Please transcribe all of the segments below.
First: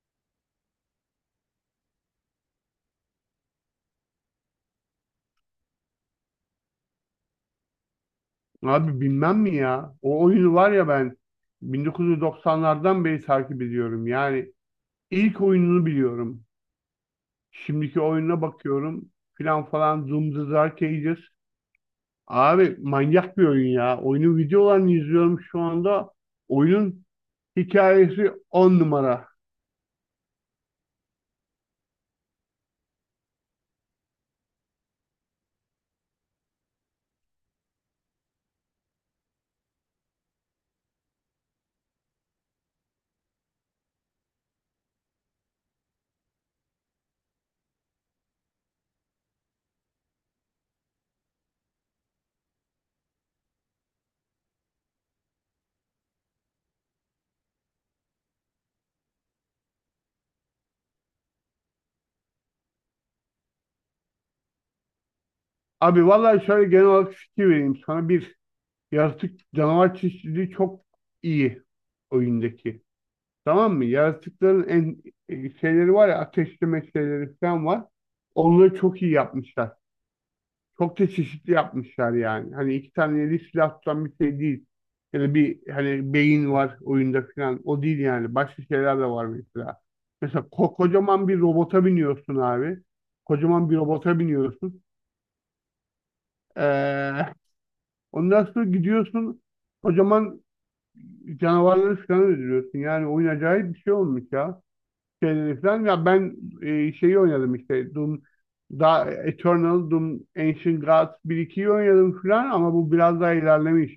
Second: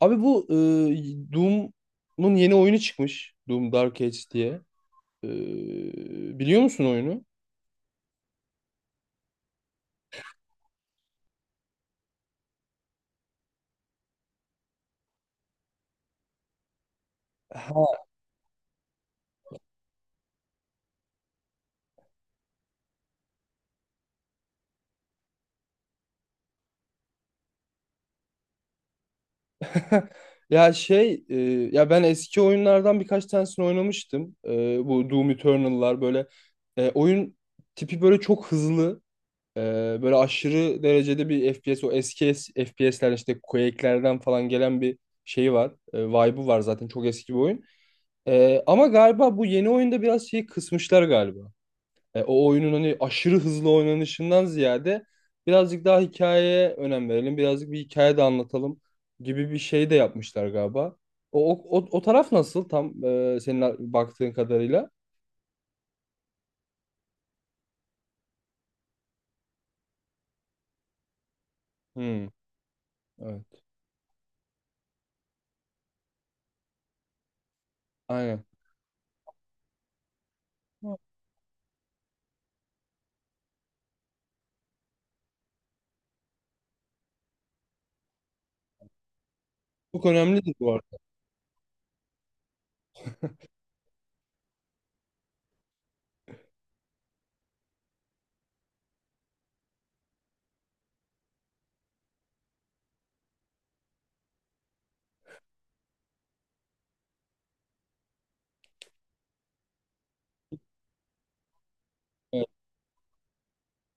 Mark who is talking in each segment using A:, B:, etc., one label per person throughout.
A: Abi bu Doom'un yeni oyunu çıkmış. Doom Dark Age diye. E, Biliyor musun oyunu?
B: Abi bilmem mi ya? O oyunu var ya ben 1990'lardan beri takip ediyorum. Yani ilk oyununu biliyorum.
A: Ha.
B: Şimdiki oyununa bakıyorum filan falan, Doom the Dark Ages. Abi manyak bir oyun ya. Oyunun videolarını izliyorum şu anda. Oyunun hikayesi on numara.
A: Ya şey e, ya ben eski oyunlardan birkaç tanesini oynamıştım. Bu Doom Eternal'lar böyle oyun tipi böyle çok hızlı. e, Böyle aşırı derecede bir FPS, o eski FPS'ler işte Quake'lerden falan gelen bir şeyi var. Vibe'ı var, zaten çok eski bir oyun. Ama galiba bu yeni oyunda biraz şeyi kısmışlar galiba. O oyunun hani aşırı hızlı oynanışından ziyade birazcık daha hikayeye önem verelim. Birazcık bir hikaye de anlatalım gibi bir şey de yapmışlar galiba. O taraf nasıl tam, senin baktığın kadarıyla?
B: Abi vallahi şöyle genel olarak fikir vereyim sana. Bir, yaratık canavar çeşitliliği çok iyi
A: Hmm,
B: oyundaki.
A: evet.
B: Tamam mı? Yaratıkların şeyleri var ya, ateşleme şeyleri falan var.
A: Aynen.
B: Onları çok iyi yapmışlar. Çok da çeşitli yapmışlar yani. Hani iki tane eli silah tutan bir şey değil. Ya da bir hani beyin var oyunda falan. O değil yani. Başka şeyler de var mesela.
A: Çok
B: Mesela
A: önemlidir bu arada.
B: kocaman bir robota biniyorsun abi. Kocaman bir robota biniyorsun. Ee, ondan sonra gidiyorsun. Kocaman canavarları falan öldürüyorsun. Yani oyun acayip bir şey olmuş ya. Şeyleri falan. Ya ben şeyi oynadım işte Doom, da Eternal, Doom, Ancient Gods 1-2'yi oynadım
A: Evet.
B: falan ama bu biraz daha ilerlemiş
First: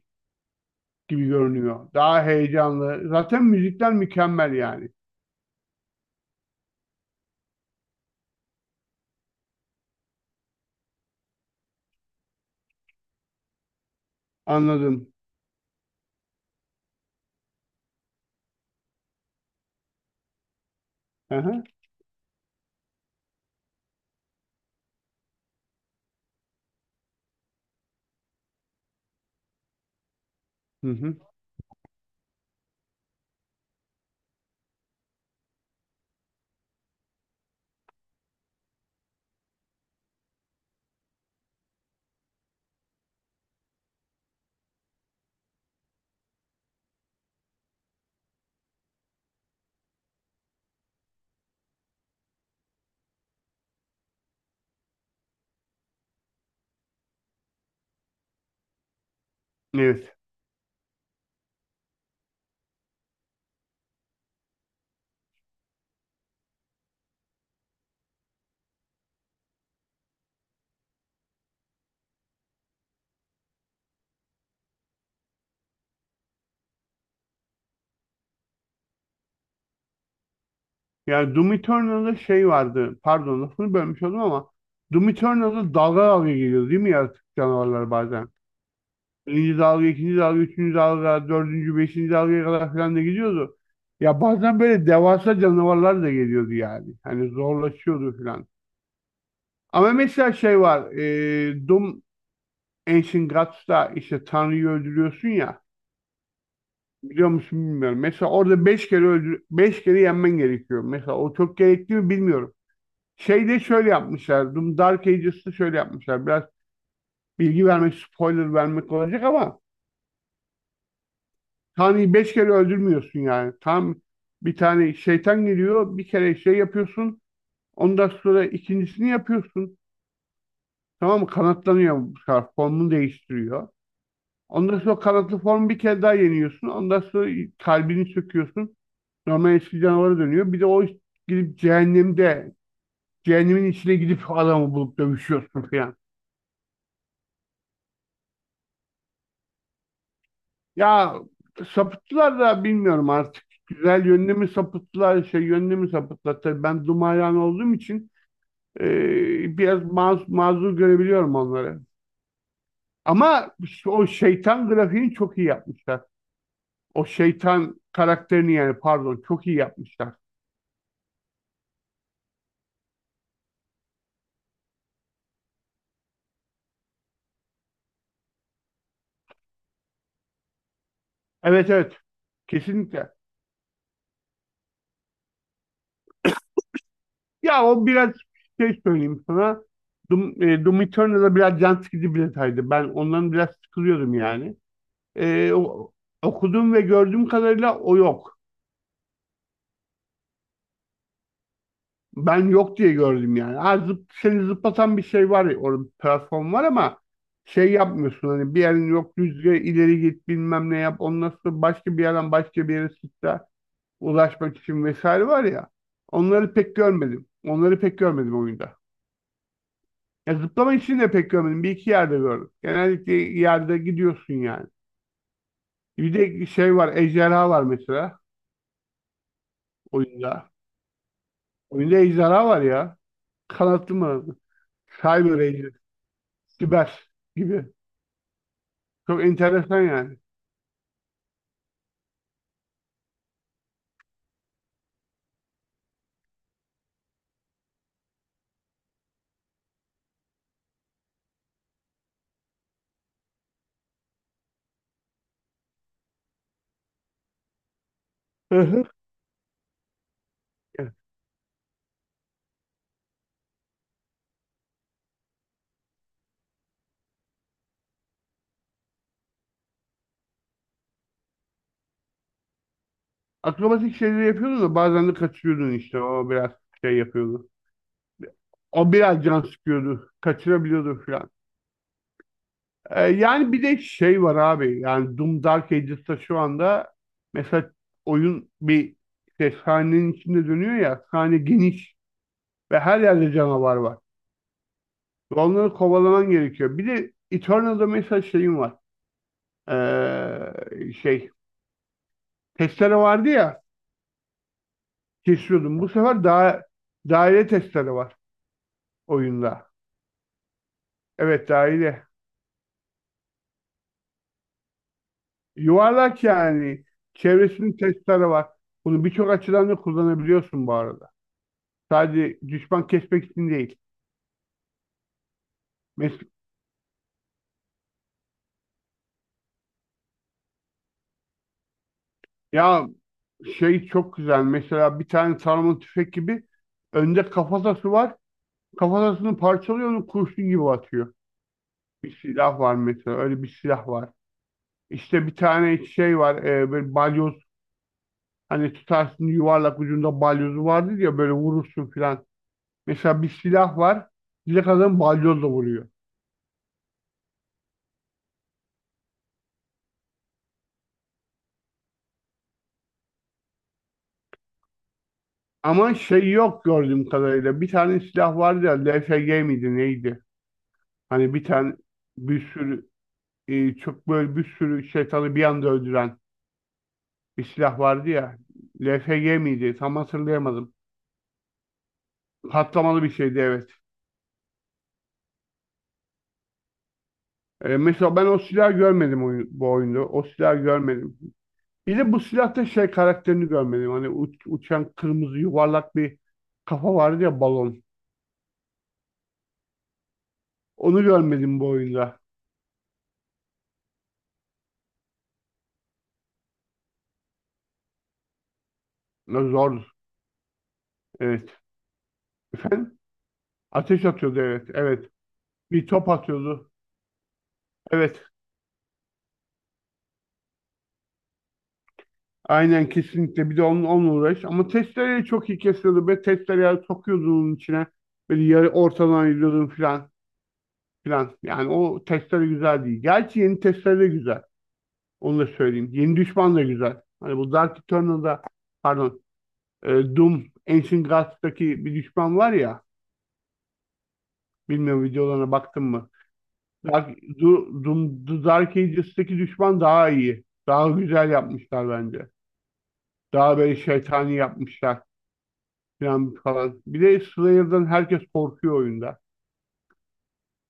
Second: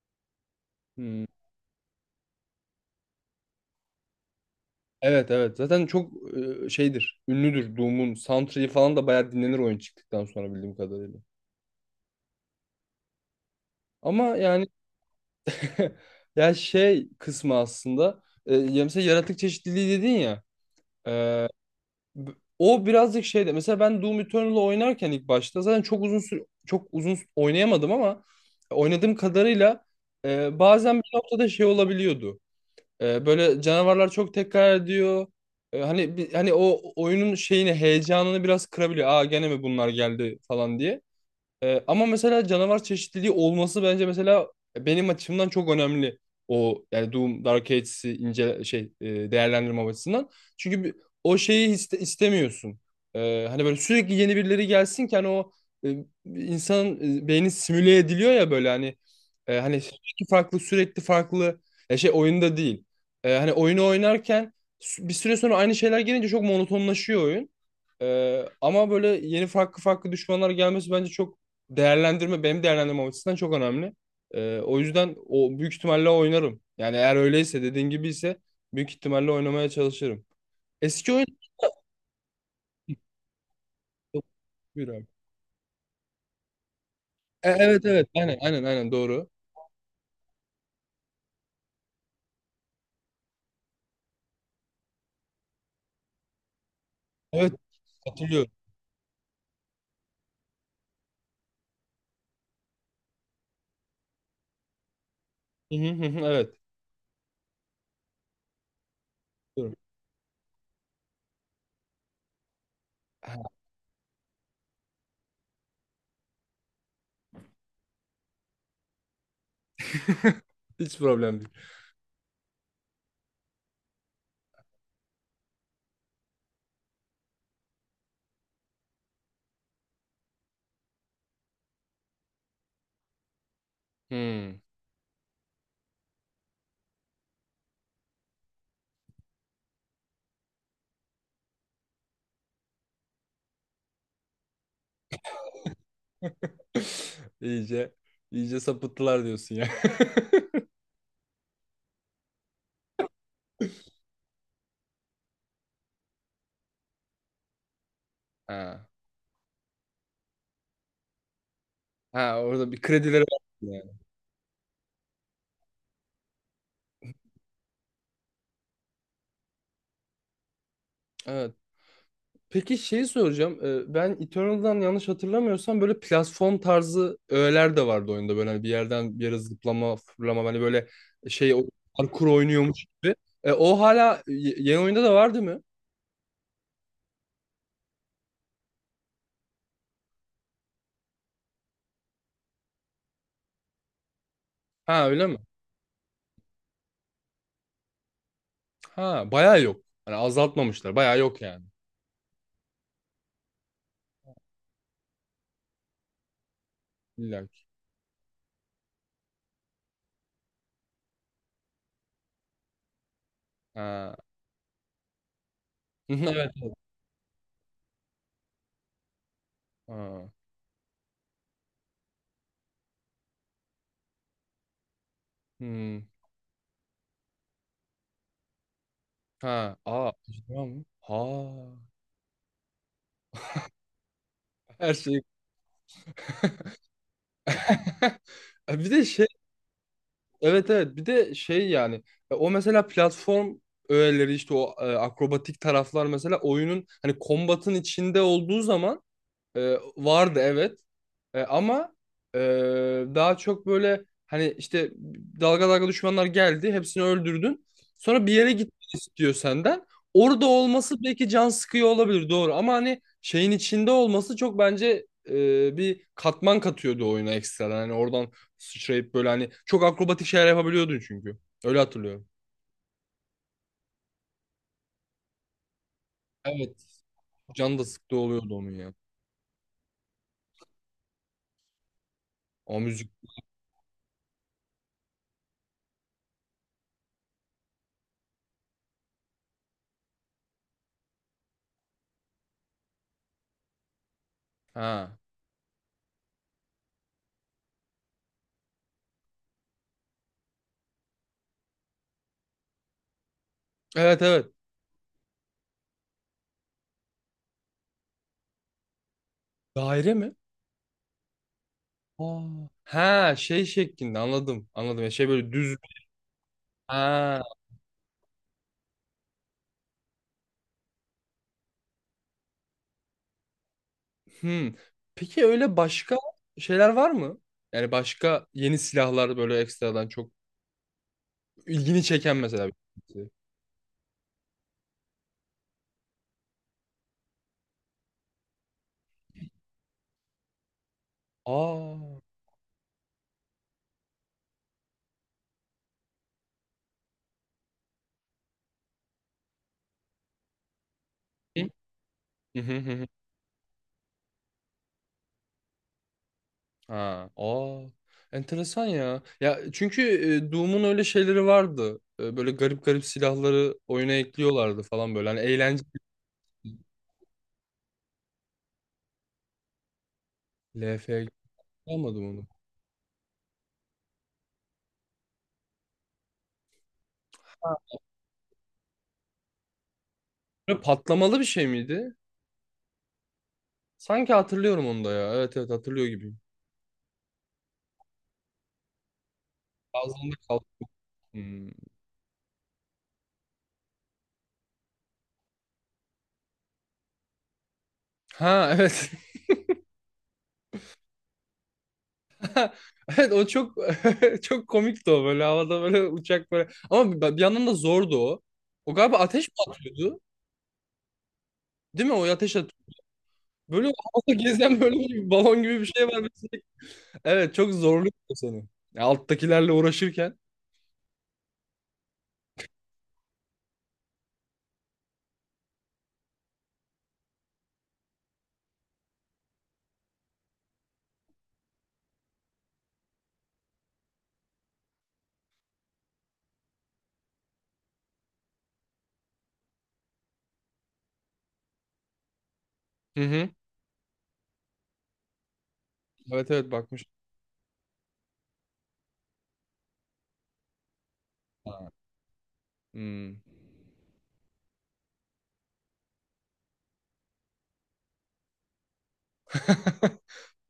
A: Hmm.
B: gibi görünüyor. Daha heyecanlı. Zaten müzikler mükemmel yani.
A: Evet, evet. Zaten çok şeydir. Ünlüdür Doom'un. Soundtrack'i falan da bayağı dinlenir oyun çıktıktan sonra bildiğim kadarıyla. Ama yani
B: Anladım.
A: ya şey kısmı aslında, ya mesela yaratık çeşitliliği dedin ya. E,
B: Aha.
A: B- O birazcık şeyde mesela ben Doom Eternal'ı oynarken ilk başta zaten çok uzun süre oynayamadım ama oynadığım kadarıyla
B: Hı
A: bazen bir
B: hı.
A: noktada şey olabiliyordu. Böyle canavarlar çok tekrar ediyor. Hani hani o oyunun şeyini, heyecanını biraz kırabiliyor. Aa, gene mi bunlar geldi falan diye. Ama mesela canavar çeşitliliği olması bence mesela benim açımdan çok önemli. O yani Doom Dark Ages'i ince şey, değerlendirme açısından. Çünkü o şeyi istemiyorsun. Hani böyle sürekli yeni birileri gelsin ki hani o insanın beyni simüle ediliyor ya böyle hani hani
B: Evet.
A: sürekli farklı ya şey oyunda değil. Hani oyunu oynarken bir süre sonra aynı şeyler gelince çok monotonlaşıyor oyun. Ama böyle yeni farklı farklı düşmanlar gelmesi bence çok benim değerlendirmem açısından çok önemli. O yüzden o büyük ihtimalle oynarım. Yani eğer öyleyse, dediğin gibi ise büyük ihtimalle oynamaya çalışırım. Eski oyun...
B: Yani Doom Eternal'da şey vardı. Pardon, lafını bölmüş oldum ama
A: Buyur abi.
B: Doom Eternal'da dalga dalga geliyor değil mi yaratık
A: Evet,
B: canavarlar
A: evet,
B: bazen?
A: aynen, aynen, aynen, doğru.
B: Birinci dalga, ikinci dalga, üçüncü dalga, dördüncü, beşinci dalgaya kadar falan da gidiyordu. Ya bazen böyle devasa canavarlar da geliyordu yani. Hani
A: Evet,
B: zorlaşıyordu falan.
A: hatırlıyorum.
B: Ama mesela şey var. E, Doom Ancient Gods'ta işte Tanrı'yı öldürüyorsun ya.
A: Hı hı hı hı, evet.
B: Biliyor musun bilmiyorum. Mesela orada beş kere öldür,
A: Diyorum.
B: beş kere yenmen gerekiyor. Mesela o çok gerekli mi bilmiyorum. Şeyde şöyle yapmışlar. Doom Dark Ages'ta şöyle yapmışlar. Biraz bilgi vermek, spoiler vermek olacak ama
A: Hiç problem değil.
B: Tanrı'yı beş kere öldürmüyorsun yani. Tam bir tane şeytan geliyor, bir kere şey yapıyorsun. Ondan sonra ikincisini yapıyorsun. Tamam mı? Kanatlanıyor bu sefer. Formunu değiştiriyor.
A: Hmm.
B: Ondan sonra kanatlı formu bir kere daha yeniyorsun. Ondan sonra kalbini söküyorsun. Normal eski canavara dönüyor. Bir de o gidip cehennemde, cehennemin içine gidip adamı bulup dövüşüyorsun falan.
A: İyice iyice sapıttılar diyorsun ya.
B: Ya sapıttılar da bilmiyorum artık. Güzel yönünü mü sapıttılar, şey yönünü mü sapıttılar. Tabii ben Dumayan olduğum için
A: Ha.
B: Biraz mazur görebiliyorum onları.
A: Ha, orada bir kredileri var
B: Ama
A: yani.
B: o şeytan grafiğini çok iyi yapmışlar. O şeytan karakterini yani, pardon, çok iyi yapmışlar.
A: Evet. Peki şeyi soracağım. Ben Eternal'dan yanlış hatırlamıyorsam böyle platform tarzı öğeler de vardı oyunda. Böyle hani bir yerden bir yere zıplama, fırlama, hani böyle şey o
B: Evet, evet,
A: parkur oynuyormuş
B: kesinlikle.
A: gibi. O hala yeni oyunda da vardı mı?
B: Ya o biraz şey söyleyeyim sana. Doom, Doom Eternal'da biraz can sıkıcı bir detaydı. Ben ondan biraz sıkılıyordum yani.
A: Ha, öyle mi?
B: Ee, o- okuduğum ve gördüğüm kadarıyla o yok.
A: Ha, bayağı yok. Hani azaltmamışlar. Bayağı yok yani.
B: Ben yok diye gördüm yani. Ha, seni zıplatan bir şey var ya, orada bir platform var ama
A: İlla ki.
B: şey yapmıyorsun, hani bir yerin yok rüzgar ileri git bilmem ne yap ondan sonra başka bir yerden başka bir yere sıçra
A: Ha.
B: ulaşmak için vesaire var ya,
A: Evet.
B: onları pek görmedim. Onları pek görmedim oyunda.
A: Ha.
B: Ya zıplama için de pek görmedim. Bir iki yerde gördüm. Genellikle yerde gidiyorsun yani.
A: Hmm.
B: Bir de şey var, ejderha var mesela
A: Ha. Aa,
B: oyunda.
A: acaba mı? Ha.
B: Oyunda ejderha var ya. Kanatlı mı?
A: Her şey.
B: Cyber Ranger, Siber gibi.
A: Bir de
B: Çok
A: şey
B: enteresan yani.
A: Evet, evet, bir de şey yani o mesela platform öğeleri, işte o akrobatik taraflar mesela, oyunun hani kombatın içinde olduğu zaman e, vardı evet. Ama e, daha çok böyle hani işte dalga dalga düşmanlar geldi. Hepsini öldürdün. Sonra bir yere
B: Hı hı.
A: gitmek istiyor senden. Orada
B: Evet.
A: olması belki can sıkıyor olabilir, doğru. Ama hani şeyin içinde olması çok bence bir katman katıyordu oyuna ekstradan. Hani oradan sıçrayıp böyle hani çok akrobatik şeyler yapabiliyordun çünkü. Öyle hatırlıyorum.
B: Akrobatik şeyleri yapıyordu da bazen de kaçırıyordun işte. O biraz
A: Evet.
B: şey yapıyordu.
A: Can da sıktı oluyordu onun
B: O
A: ya.
B: biraz can sıkıyordu. Kaçırabiliyordu falan.
A: O müzik.
B: Yani bir de şey var abi. Yani Doom Dark Ages'ta şu anda mesela oyun bir işte sahnenin içinde dönüyor ya. Sahne geniş ve her yerde canavar var.
A: Ha.
B: Ve onları kovalaman gerekiyor. Bir de Eternal'da mesela şeyim var. Şey testere vardı ya,
A: Evet, evet.
B: kesiyordum. Bu sefer daha daire testere var oyunda.
A: Daire mi?
B: Evet, daire.
A: Aa. Ha, şey şeklinde. Anladım, anladım. Ya şey, böyle düz.
B: Yuvarlak yani.
A: Ha.
B: Çevresinin testere var. Bunu birçok açıdan da kullanabiliyorsun bu arada. Sadece düşman kesmek için değil.
A: Hmm. Peki öyle başka
B: Mes-
A: şeyler var mı? Yani başka yeni silahlar böyle ekstradan çok ilgini çeken mesela bir
B: ya
A: şey.
B: şey çok güzel. Mesela bir tane sarma tüfek gibi, önde kafatası var. Kafatasını parçalıyor, onu kurşun gibi atıyor.
A: Aa.
B: Bir silah var mesela. Öyle bir silah var. İşte bir tane şey var. Böyle balyoz, hani tutarsın yuvarlak ucunda balyozu vardır ya, böyle
A: Hı?
B: vurursun filan.
A: Hı hı hı hı.
B: Mesela bir silah var. Bir kadın balyozla vuruyor.
A: Ha. Aa. Enteresan ya. Ya çünkü Doom'un öyle şeyleri vardı. Böyle garip garip silahları oyuna ekliyorlardı falan böyle. Hani eğlenceli.
B: Ama şey yok gördüğüm kadarıyla. Bir tane silah vardı ya. LFG miydi neydi?
A: LFG,
B: Hani bir tane
A: almadım onu.
B: bir sürü çok böyle bir sürü şeytanı bir anda öldüren bir
A: Ha.
B: silah vardı ya. LFG miydi? Tam hatırlayamadım.
A: Böyle patlamalı bir şey miydi?
B: Patlamalı bir şeydi, evet.
A: Sanki hatırlıyorum onu da ya. Evet, evet, hatırlıyor gibiyim.
B: Mesela ben o silahı görmedim oyun, bu oyunda. O
A: Ağzımda
B: silahı
A: kaldı.
B: görmedim.
A: Hmm.
B: Bir de bu silahta şey karakterini görmedim. Hani uçan kırmızı yuvarlak bir kafa vardı ya, balon.
A: Ha, evet.
B: Onu görmedim bu oyunda.
A: Evet, o çok çok komikti o, böyle havada, böyle uçak böyle. Ama bir yandan da zordu o. O galiba ateş
B: Ne
A: mi
B: zor.
A: atıyordu?
B: Evet.
A: Değil mi? O ateş atıyor.
B: Efendim?
A: Böyle
B: Ateş atıyordu,
A: havada
B: evet.
A: gezen böyle
B: Evet.
A: bir balon gibi bir
B: Bir
A: şey
B: top
A: var.
B: atıyordu.
A: Evet, çok zorluyor
B: Evet.
A: seni. Ya, alttakilerle uğraşırken.
B: Aynen, kesinlikle. Bir de onunla uğraş. Ama testereyi çok iyi kesiyordu. Ve testereyi sokuyordun onun içine. Böyle yarı ortadan ayırıyordun filan filan. Yani o testere güzel değil. Gerçi yeni testere de güzel. Onu da söyleyeyim. Yeni düşman da güzel. Hani bu Dark Eternal'da, pardon, e, Doom Ancient Gods'taki bir düşman var ya.
A: Hı hı.
B: Bilmiyorum, videolarına baktın mı?
A: Evet, evet, bakmış.
B: Doom, The Dark Ages'taki düşman daha iyi. Daha güzel yapmışlar bence.
A: Hmm.
B: Daha böyle şeytani yapmışlar falan falan. Bir de Slayer'dan herkes korkuyor oyunda.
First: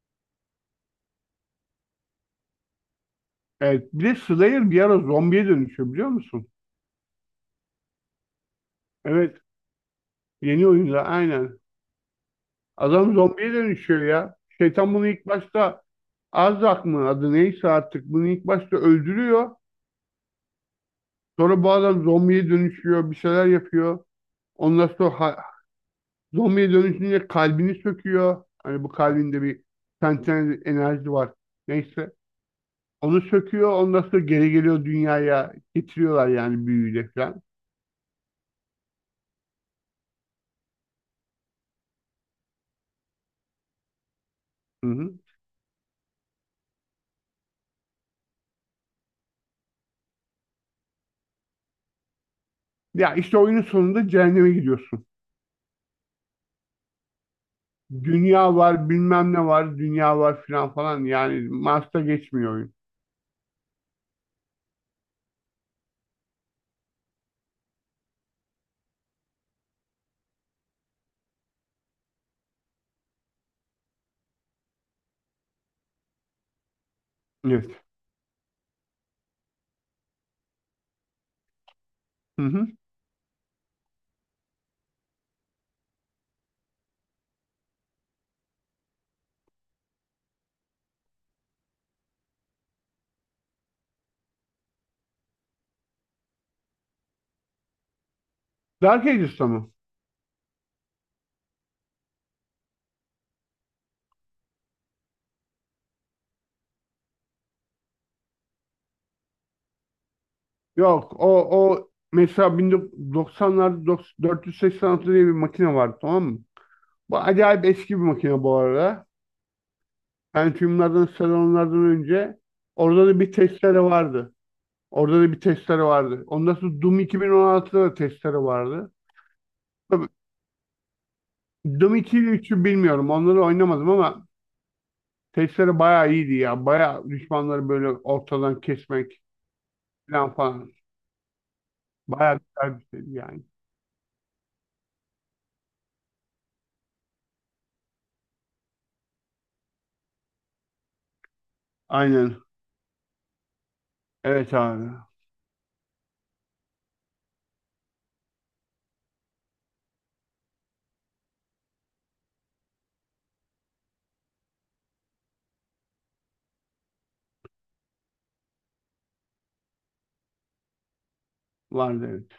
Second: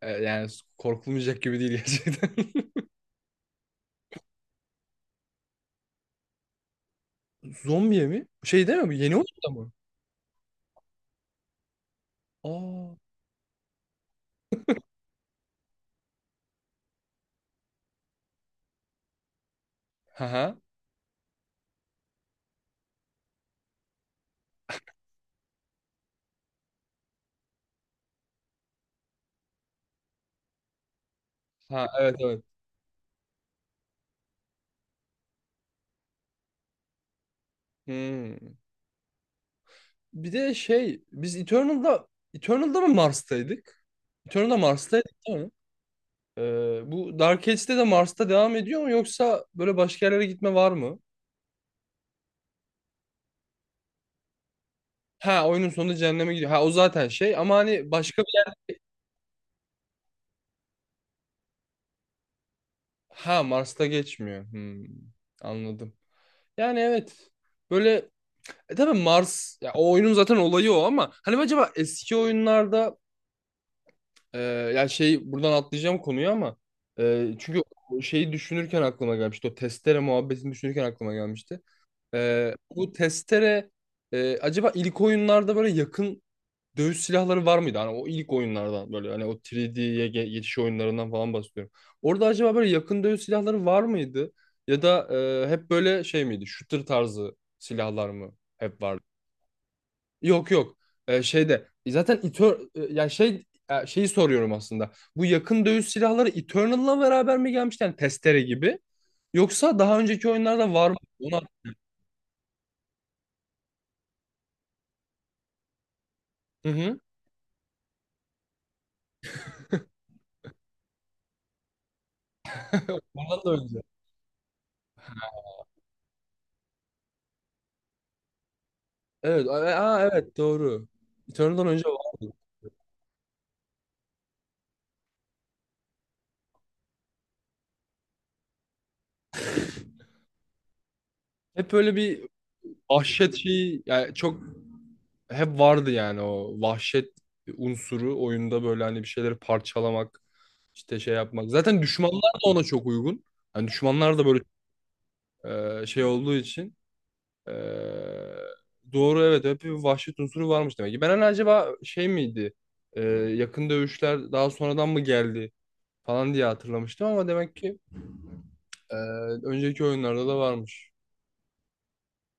A: Yani korkulmayacak gibi değil gerçekten.
B: Evet. Bir de Slayer bir ara zombiye dönüşüyor, biliyor musun?
A: Zombiye mi? Şey değil mi bu? Yeni
B: Evet.
A: oyunda mı?
B: Yeni oyunda aynen.
A: Aa.
B: Adam zombiye dönüşüyor ya. Şeytan bunu ilk başta, Arzak mı adı neyse artık, bunu ilk başta öldürüyor.
A: Ha ha.
B: Sonra bu adam zombiye dönüşüyor, bir şeyler yapıyor. Ondan sonra zombiye dönüşünce kalbini söküyor. Hani bu kalbinde bir sentez enerji var.
A: Ha,
B: Neyse.
A: evet, evet.
B: Onu söküyor. Ondan sonra geri geliyor dünyaya. Getiriyorlar yani, büyüyle falan.
A: Hmm. Bir de şey, biz Eternal'da mı Mars'taydık? Eternal'da
B: Hı
A: Mars'taydık
B: hı.
A: değil mi? Bu Dark Age'de de Mars'ta devam ediyor mu, yoksa böyle başka yerlere gitme var mı?
B: Ya işte oyunun sonunda cehenneme gidiyorsun.
A: Ha, oyunun sonunda cehenneme gidiyor. Ha, o zaten şey, ama hani başka bir...
B: Dünya var, bilmem ne var, dünya var falan falan. Yani Mars'ta geçmiyor oyun.
A: Ha, Mars'ta geçmiyor. Hmm, anladım. Yani evet. Böyle tabii Mars ya, o oyunun zaten olayı o, ama hani acaba eski oyunlarda Ee, yani şey, buradan atlayacağım konuyu ama çünkü
B: Evet.
A: o şeyi düşünürken aklıma gelmişti. O testere muhabbetini düşünürken aklıma gelmişti.
B: Hı hı.
A: Bu testere acaba ilk oyunlarda böyle yakın dövüş silahları var mıydı? Hani o ilk oyunlardan, böyle hani o 3D'ye geçiş oyunlarından falan bahsediyorum. Orada acaba böyle yakın dövüş silahları var mıydı? Ya da hep böyle şey miydi? Shooter tarzı silahlar mı hep vardı?
B: Dark Ages'ta mı?
A: Yok, yok. Şeyde zaten ya şeyi soruyorum aslında. Bu yakın dövüş silahları Eternal'la beraber mi gelmişti? Yani testere gibi. Yoksa daha önceki oyunlarda var mı?
B: Yok, o
A: Ona...
B: o mesela 1990'larda 486 diye bir makine vardı, tamam mı?
A: Hı hı.
B: Bu acayip eski bir makine bu arada. Pentium'lardan, Celeron'lardan önce orada da bir
A: Ondan da önce.
B: testere vardı. Orada da bir testere vardı. Ondan sonra Doom 2016'da da testere vardı.
A: Evet.
B: Tabii
A: Aa, evet, doğru. Eternal'dan önce
B: Doom 2 ile
A: vardı.
B: 3'ü bilmiyorum. Onları oynamadım ama testere bayağı iyiydi ya. Bayağı düşmanları böyle ortadan kesmek falan falan.
A: Hep böyle bir
B: Bayağı güzel bir şeydi
A: vahşet
B: yani.
A: şeyi yani, çok hep vardı yani o vahşet unsuru oyunda, böyle hani bir şeyleri parçalamak, işte şey yapmak. Zaten düşmanlar da
B: Aynen.
A: ona çok uygun. Hani düşmanlar da böyle
B: Evet abi.
A: şey olduğu için e, doğru, evet, hep bir vahşet unsuru varmış demek ki. Ben hani acaba şey miydi, yakın dövüşler daha sonradan mı geldi falan diye hatırlamıştım ama demek ki e, önceki oyunlarda da varmış.
B: Vardı, evet.